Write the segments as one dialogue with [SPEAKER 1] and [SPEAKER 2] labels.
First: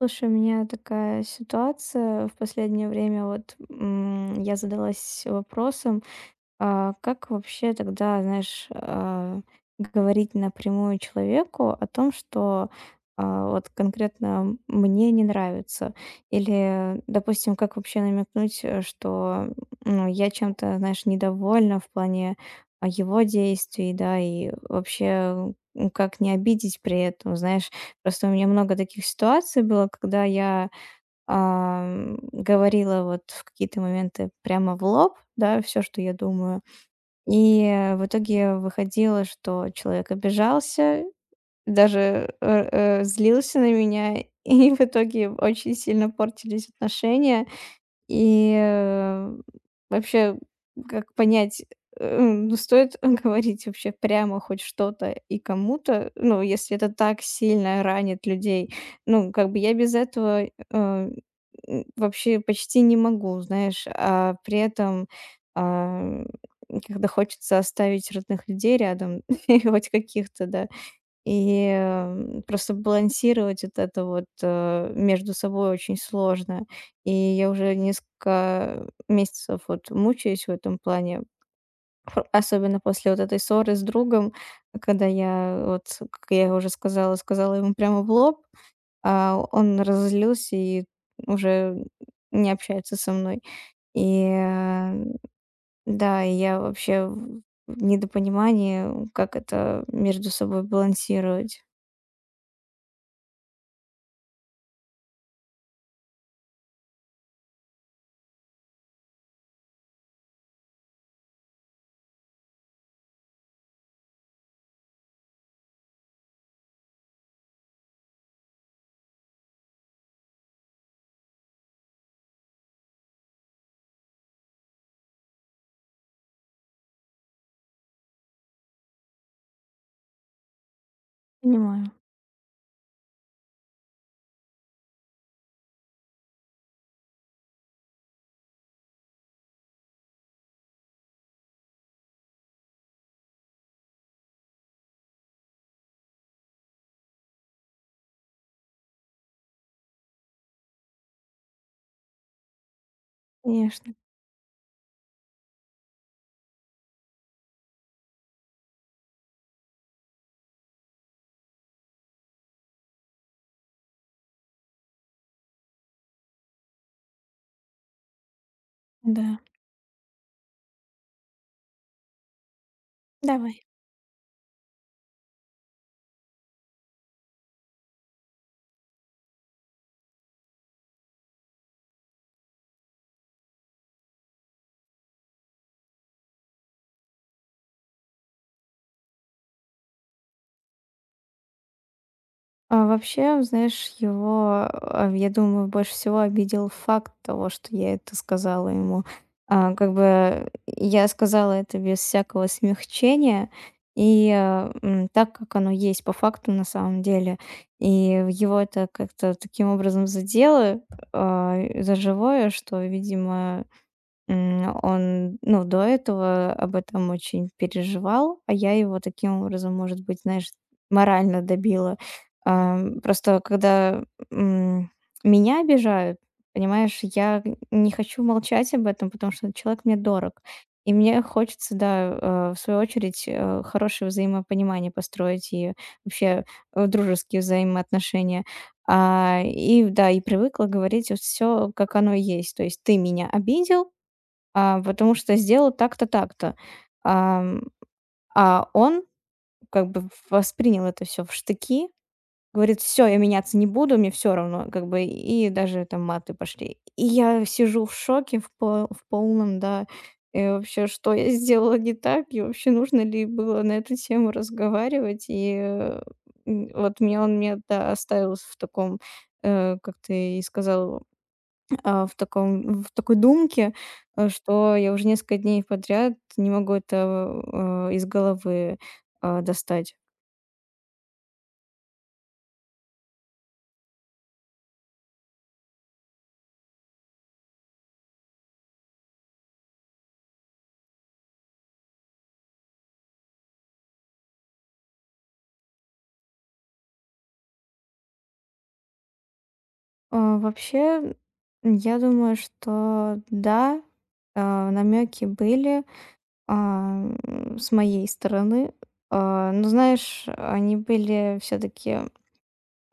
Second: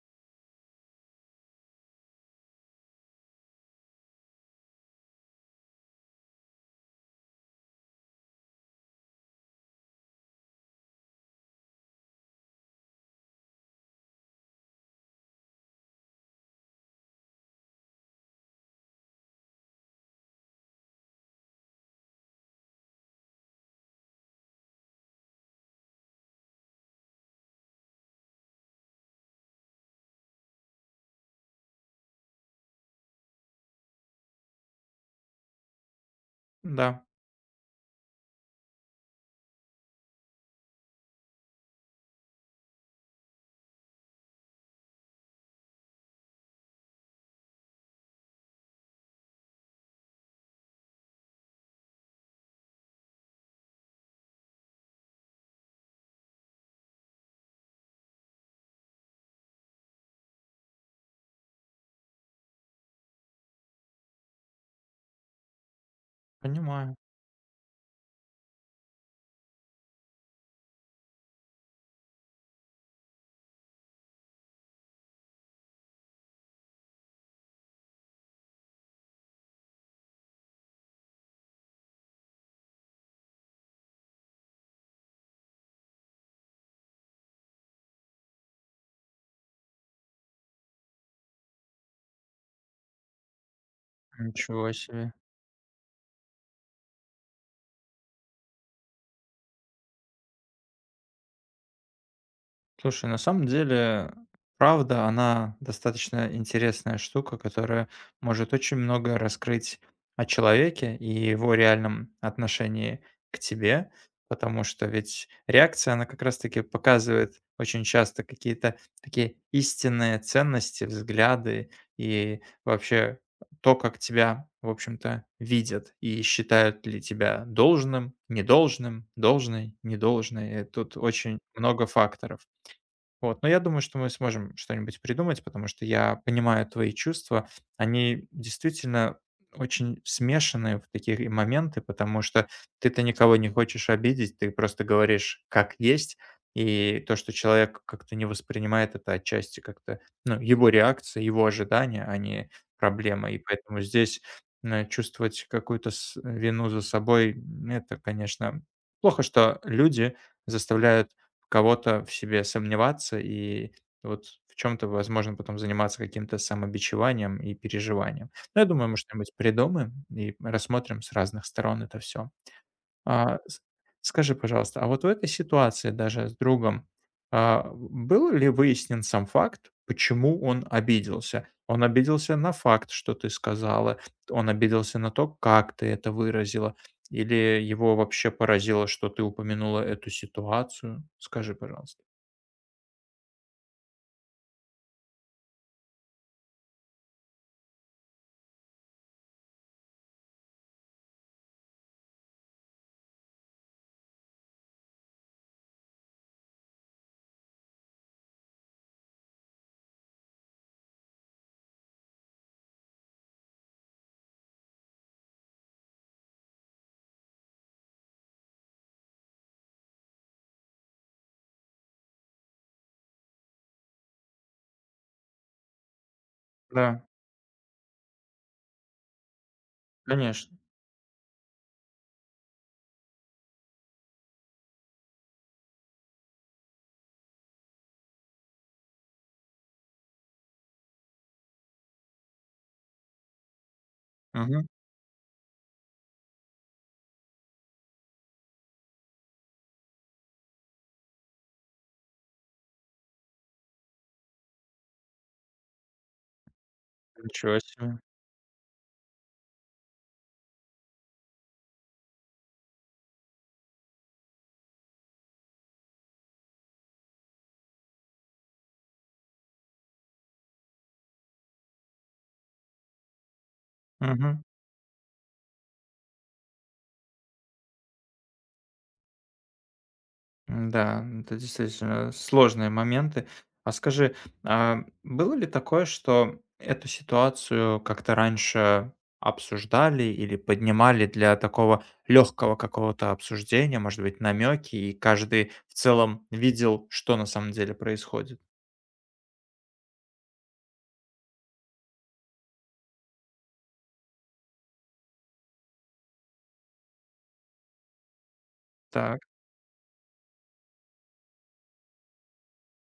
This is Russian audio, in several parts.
[SPEAKER 1] Слушай, у меня такая ситуация в последнее время. Я задалась вопросом, а как вообще тогда, знаешь, говорить напрямую человеку о том, что, вот конкретно мне не нравится? Или, допустим, как вообще намекнуть, что, ну, я чем-то, знаешь, недовольна в плане, его действий, да, и вообще, как не обидеть при этом, знаешь? Просто у меня много таких ситуаций было, когда я говорила вот в какие-то моменты прямо в лоб, да, все, что я думаю.
[SPEAKER 2] Да,
[SPEAKER 1] И в итоге выходило, что человек обижался, даже, злился на меня, и в итоге очень сильно портились отношения. И, э, вообще, как понять, ну, стоит говорить вообще прямо хоть что-то и кому-то, ну, если это так сильно ранит людей. Ну, как бы я без этого, вообще почти не могу, знаешь, а при этом, а,
[SPEAKER 2] понимаю.
[SPEAKER 1] когда хочется оставить родных людей рядом, хоть каких-то, да. Просто балансировать вот это вот, между собой очень сложно. И я уже несколько месяцев вот мучаюсь в этом плане, ф особенно после вот этой ссоры с другом, когда я вот, как я уже сказала, сказала ему прямо в лоб, а он разозлился и уже не общается со мной. И,
[SPEAKER 2] Ничего
[SPEAKER 1] э,
[SPEAKER 2] себе.
[SPEAKER 1] да, и я вообще в недопонимании, как это между собой балансировать.
[SPEAKER 2] Слушай, на самом деле, правда, она достаточно интересная штука, которая может очень много раскрыть о человеке и его реальном отношении к тебе, потому что ведь реакция, она как раз-таки показывает очень часто какие-то такие истинные ценности, взгляды и вообще то, как тебя, в общем-то, видят и считают ли тебя должным, недолжным, должной, недолжной. Тут очень много
[SPEAKER 1] Понимаю.
[SPEAKER 2] факторов. Вот, но я думаю, что мы сможем что-нибудь придумать, потому что я понимаю твои чувства. Они действительно очень смешанные в такие моменты, потому что ты-то никого не хочешь обидеть, ты просто говоришь как есть, и то, что человек как-то не воспринимает это отчасти как-то, ну, его реакция, его ожидания, а не проблема. И поэтому
[SPEAKER 1] Конечно,
[SPEAKER 2] здесь чувствовать какую-то вину за собой, это, конечно, плохо, что люди заставляют в кого-то в себе сомневаться и вот в чем-то, возможно, потом заниматься каким-то самобичеванием и переживанием. Но я думаю, мы что-нибудь
[SPEAKER 1] да.
[SPEAKER 2] придумаем и рассмотрим с разных сторон это все. А, с
[SPEAKER 1] Давай.
[SPEAKER 2] Скажи, пожалуйста, а вот в этой ситуации даже с другом, был ли выяснен сам факт, почему он обиделся? Он обиделся на факт, что ты сказала, он обиделся на то, как ты это выразила, или его вообще поразило, что ты упомянула эту ситуацию? Скажи, пожалуйста.
[SPEAKER 1] А вообще, знаешь, его, я думаю, больше всего обидел факт того, что я это сказала ему. А, как бы я сказала это без всякого смягчения, и так, как оно есть по факту на самом деле. И его это как-то таким образом задело, за живое, что, видимо, он, ну, до этого об этом очень переживал, а я его таким образом, может быть, знаешь, морально добила. Просто когда, м, меня обижают, понимаешь,
[SPEAKER 2] Да,
[SPEAKER 1] я не хочу молчать об этом, потому что человек мне дорог.
[SPEAKER 2] конечно.
[SPEAKER 1] И мне хочется, да, в свою очередь, хорошее взаимопонимание построить и вообще, дружеские взаимоотношения. И да, и привыкла говорить все, как оно есть. То есть: "Ты меня обидел,
[SPEAKER 2] Мгм.
[SPEAKER 1] потому что сделал так-то, так-то. Ам, а он как бы воспринял это все в штыки, говорит: все, я меняться не буду, мне все равно", как бы, и даже там маты пошли. И я
[SPEAKER 2] Ничего
[SPEAKER 1] сижу в
[SPEAKER 2] себе.
[SPEAKER 1] шоке в по в полном, да, вообще, что я сделала не так, и вообще нужно ли было на эту тему разговаривать. Вот меня он меня, да, оставил в таком, как ты и сказал в таком в такой думке,
[SPEAKER 2] Мгм.
[SPEAKER 1] что я уже несколько дней подряд не могу это, из головы, достать.
[SPEAKER 2] М-да, это действительно сложные моменты. А скажи, было ли такое, что эту ситуацию как-то раньше обсуждали или поднимали для такого легкого какого-то обсуждения, может быть, намеки, и каждый в целом видел, что на самом деле происходит?
[SPEAKER 1] Вообще, я думаю, что да, намеки были, с моей стороны.
[SPEAKER 2] Так.
[SPEAKER 1] Но знаешь, они были все таки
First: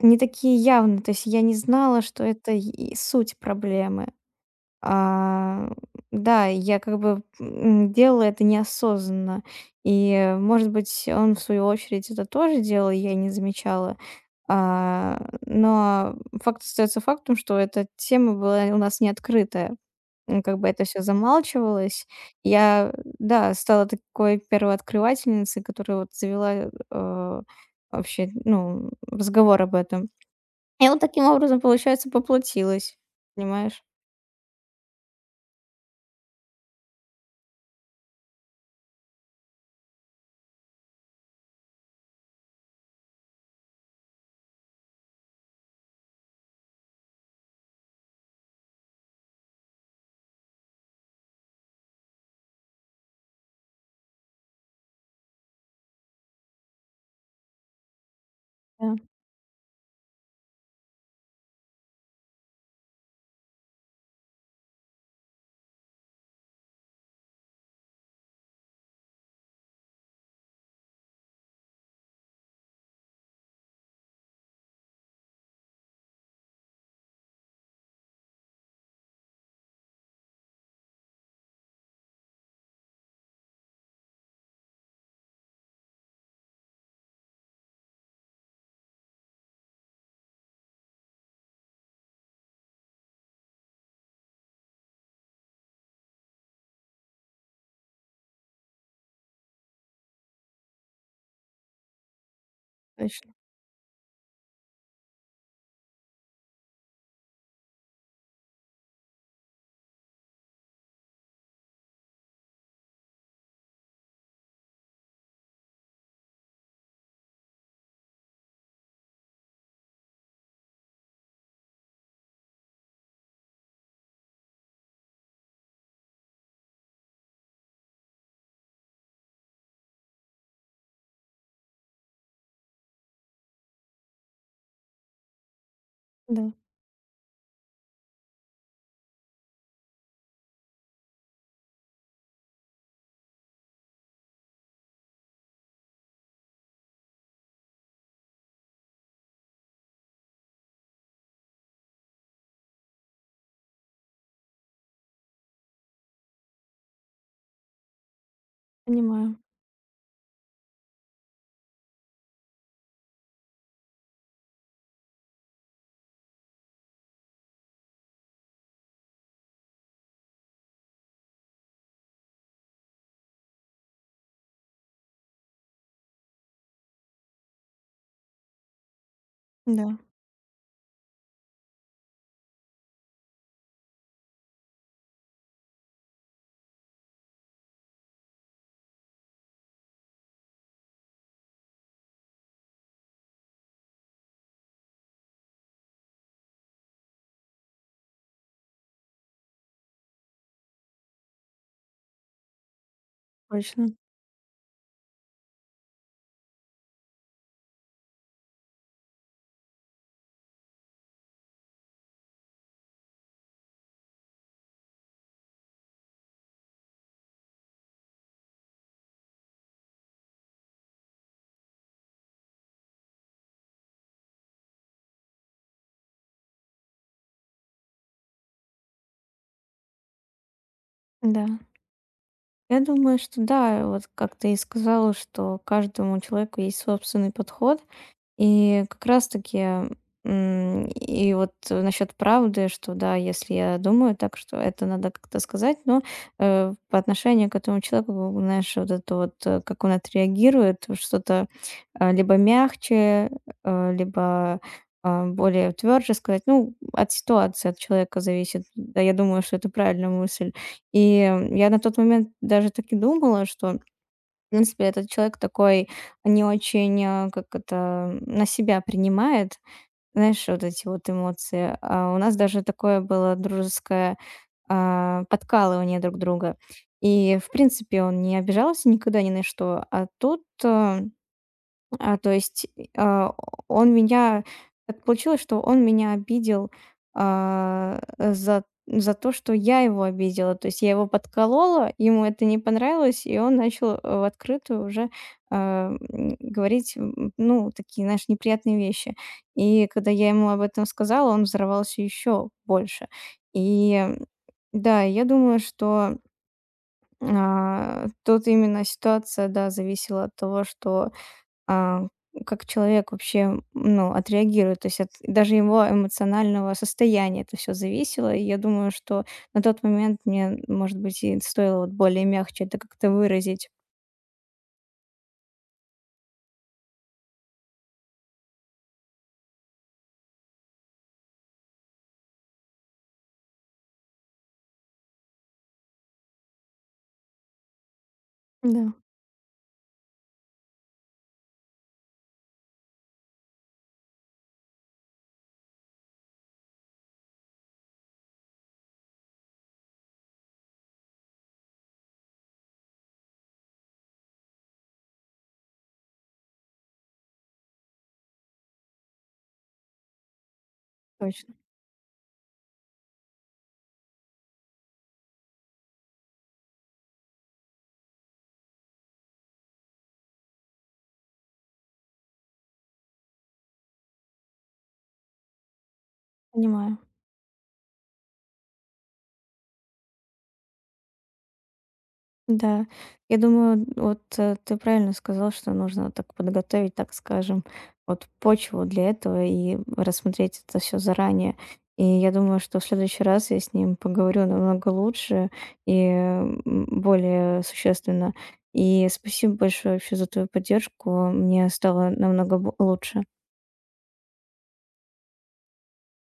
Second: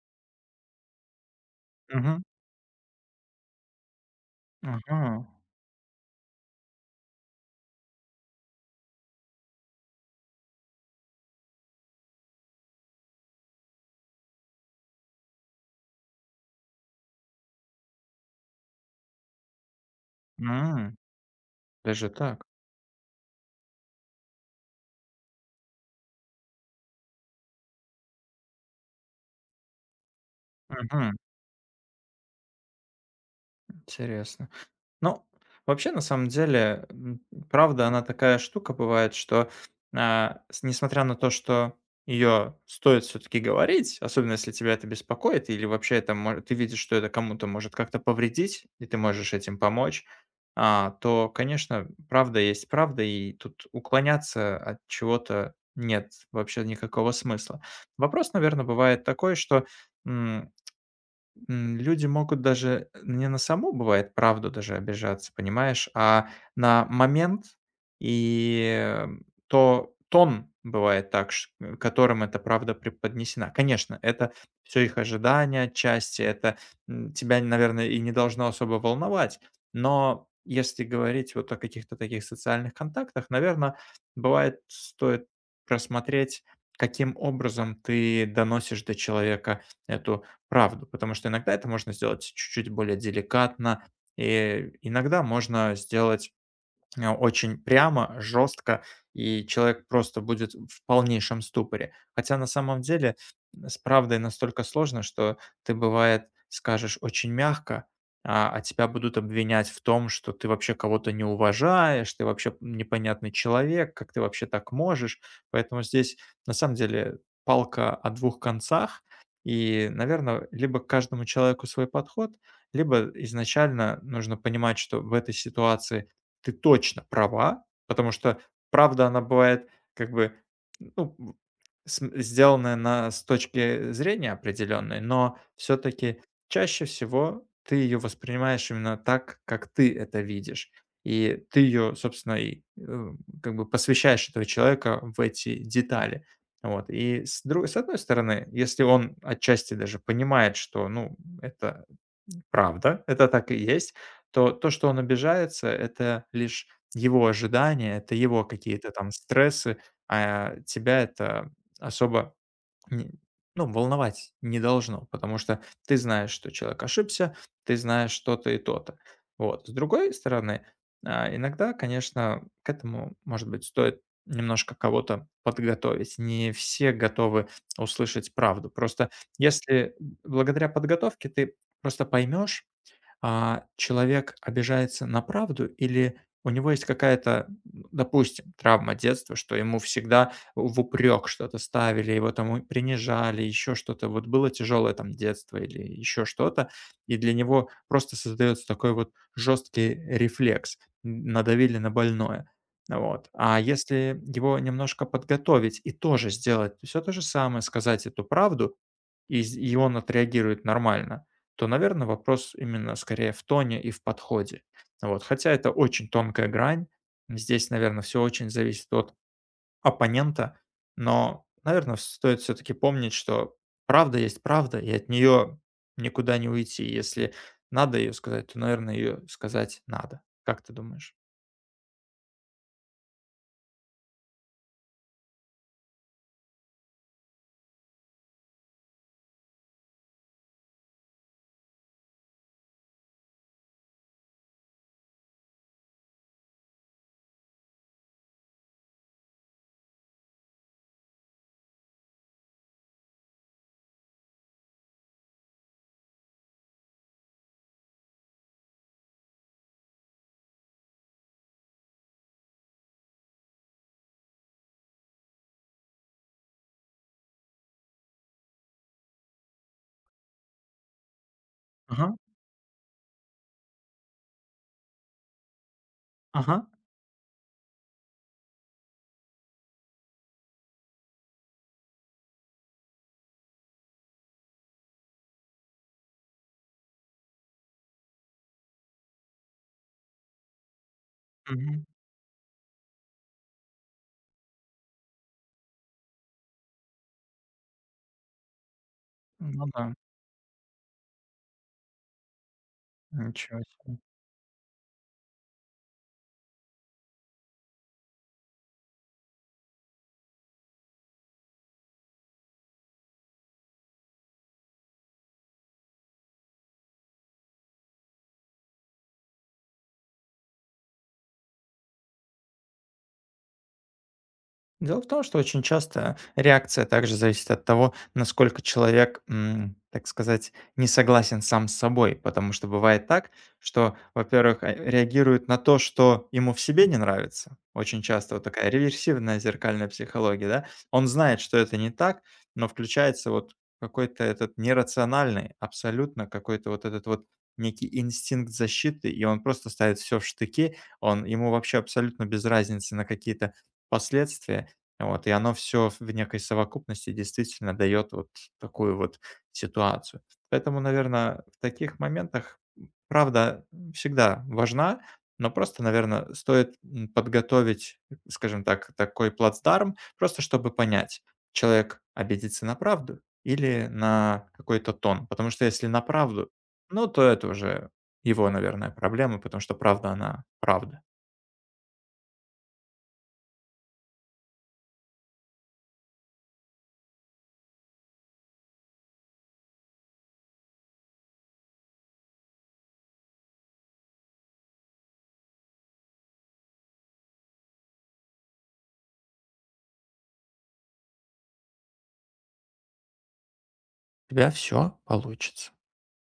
[SPEAKER 1] не такие явные. То есть я не знала,
[SPEAKER 2] Мгм.
[SPEAKER 1] что это и суть проблемы.
[SPEAKER 2] Ага.
[SPEAKER 1] А, да, я как бы, делала это неосознанно. И, может быть, он, в свою очередь, это тоже делал, и я не замечала. А, но факт остается фактом, что эта тема была у нас не открытая. Как бы это
[SPEAKER 2] М.
[SPEAKER 1] все замалчивалось.
[SPEAKER 2] Даже так.
[SPEAKER 1] Я, да, стала такой первооткрывательницей, которая вот завела, вообще, ну, разговор об этом. И вот
[SPEAKER 2] Мгм.
[SPEAKER 1] таким образом, получается, поплатилась. Понимаешь?
[SPEAKER 2] Интересно. Ну, вообще, на самом деле, правда, она такая штука бывает, что, а, с несмотря на то, что ее стоит все-таки говорить, особенно если тебя это беспокоит, или вообще это, ты видишь, что это кому-то может как-то повредить, и ты можешь этим помочь, то, конечно, правда есть правда, и тут уклоняться от чего-то нет вообще никакого смысла. Вопрос, наверное,
[SPEAKER 1] Да,
[SPEAKER 2] бывает такой, что люди могут даже не на саму, бывает, правду даже обижаться, понимаешь, а на момент и то тон бывает так, которым эта правда преподнесена. Конечно, это все их ожидания отчасти, это, тебя, наверное, и не должно особо волновать. Но если говорить вот о каких-то таких социальных контактах, наверное бывает, стоит просмотреть, каким образом ты доносишь до человека эту правду, потому что иногда это можно сделать чуть-чуть более деликатно, и иногда можно сделать очень прямо, жестко, и человек просто будет в полнейшем ступоре. Хотя на самом деле
[SPEAKER 1] точно,
[SPEAKER 2] с правдой настолько сложно, что ты, бывает, скажешь очень мягко, а тебя будут обвинять в том, что ты вообще кого-то не уважаешь, ты вообще непонятный человек, как ты вообще так можешь. Поэтому здесь на самом деле палка о двух концах. И, наверное, либо к каждому человеку свой подход, либо изначально нужно понимать, что в этой ситуации ты точно права, потому что правда, она бывает как бы, ну, сделанная на с точки зрения определенной, но все-таки
[SPEAKER 1] да.
[SPEAKER 2] чаще всего ты ее воспринимаешь именно так, как ты это видишь. И ты ее, собственно, и, как бы посвящаешь этого человека в эти детали. Вот. И с одной стороны, если он отчасти даже понимает, что, ну, это правда, это так и есть, то, что он обижается, это лишь его ожидания, это его какие-то там
[SPEAKER 1] Понимаю.
[SPEAKER 2] стрессы, а тебя это особо не ну, волновать не должно, потому что ты знаешь, что человек ошибся, ты знаешь то-то и то-то. Вот. С другой стороны, иногда, конечно, к этому, может быть, стоит немножко кого-то подготовить. Не все готовы услышать правду. Просто
[SPEAKER 1] Да,
[SPEAKER 2] если благодаря подготовке ты просто поймешь, человек обижается на правду или у него есть какая-то, допустим, травма детства, что ему всегда в упрек что-то ставили, его там принижали, еще что-то, вот было тяжелое там детство или еще что-то, и для него просто создается такой вот жесткий рефлекс, надавили на больное. Вот. А
[SPEAKER 1] точно.
[SPEAKER 2] если его немножко подготовить и тоже сделать все то же самое, сказать эту правду, и он отреагирует нормально, то, наверное, вопрос именно скорее в тоне и в подходе. Вот, хотя это очень тонкая грань. Здесь, наверное, все очень зависит от оппонента, но, наверное, стоит все таки помнить, что правда есть правда, и от нее никуда не уйти. Если надо ее сказать, то, наверное, ее сказать надо. Как ты думаешь?
[SPEAKER 1] Да. Я думаю, что да, вот как ты и сказала, что каждому человеку есть собственный подход. И как раз-таки, и вот насчет правды, что да, если я думаю так, что это надо как-то сказать, но, по отношению к этому человеку, знаешь, вот это вот, как он отреагирует, что-то, либо мягче, либо, более тверже сказать. Ну, от ситуации, от человека зависит. Да, я думаю, что это правильная мысль. И я на тот момент даже так и думала, что в принципе, этот человек такой не очень, как это, на себя принимает, знаешь, вот эти вот эмоции. А
[SPEAKER 2] Ага,
[SPEAKER 1] у нас даже такое было дружеское подкалывание друг друга.
[SPEAKER 2] ага,
[SPEAKER 1] И, в принципе, он не обижался никогда ни на что. А тут а, то есть, а, он меня так получилось, что он меня обидел, за то, что я его обидела. То есть я его
[SPEAKER 2] мгм.
[SPEAKER 1] подколола, ему это не понравилось, и он начал, в открытую уже, говорить, ну, такие, знаешь, неприятные вещи.
[SPEAKER 2] Ну
[SPEAKER 1] И
[SPEAKER 2] да,
[SPEAKER 1] когда я ему об этом сказала, он взорвался еще больше.
[SPEAKER 2] ничего
[SPEAKER 1] И
[SPEAKER 2] себе.
[SPEAKER 1] м, да, я думаю, что, тут именно ситуация, да, зависела от того, что а, как человек вообще, ну, отреагирует. То есть от даже его эмоционального состояния это все зависело. И я думаю, что на тот момент мне, может быть, и стоило вот более мягче это как-то выразить.
[SPEAKER 2] Дело в том, что очень часто реакция также зависит от того, насколько человек, так сказать, не согласен сам с собой. Потому что бывает так, что, во-первых, реагирует на то, что ему в себе не нравится. Очень часто вот такая
[SPEAKER 1] Да,
[SPEAKER 2] реверсивная зеркальная психология, да. Он знает, что это не так, но включается вот какой-то этот нерациональный, абсолютно какой-то вот этот вот некий инстинкт защиты, и он просто ставит все в штыки, он, ему вообще абсолютно без разницы на какие-то последствия, вот, и оно все в некой совокупности действительно дает вот такую вот ситуацию. Поэтому, наверное,
[SPEAKER 1] точно,
[SPEAKER 2] в таких моментах, правда, всегда важна, но просто, наверное, стоит, подготовить, скажем так, такой плацдарм, просто чтобы понять, человек обидится на правду или на какой-то тон. Потому что если на правду,
[SPEAKER 1] понимаю.
[SPEAKER 2] ну, то это уже его, наверное, проблемы, потому что правда, она правда.
[SPEAKER 1] Да, я думаю, ты правильно сказал, что нужно так подготовить, так скажем, вот почву для этого и рассмотреть это все заранее. И я думаю, что в следующий раз я с ним поговорю намного лучше и более существенно. И спасибо большое вообще за твою поддержку. Мне стало намного бо- лучше.
[SPEAKER 2] У тебя все получится.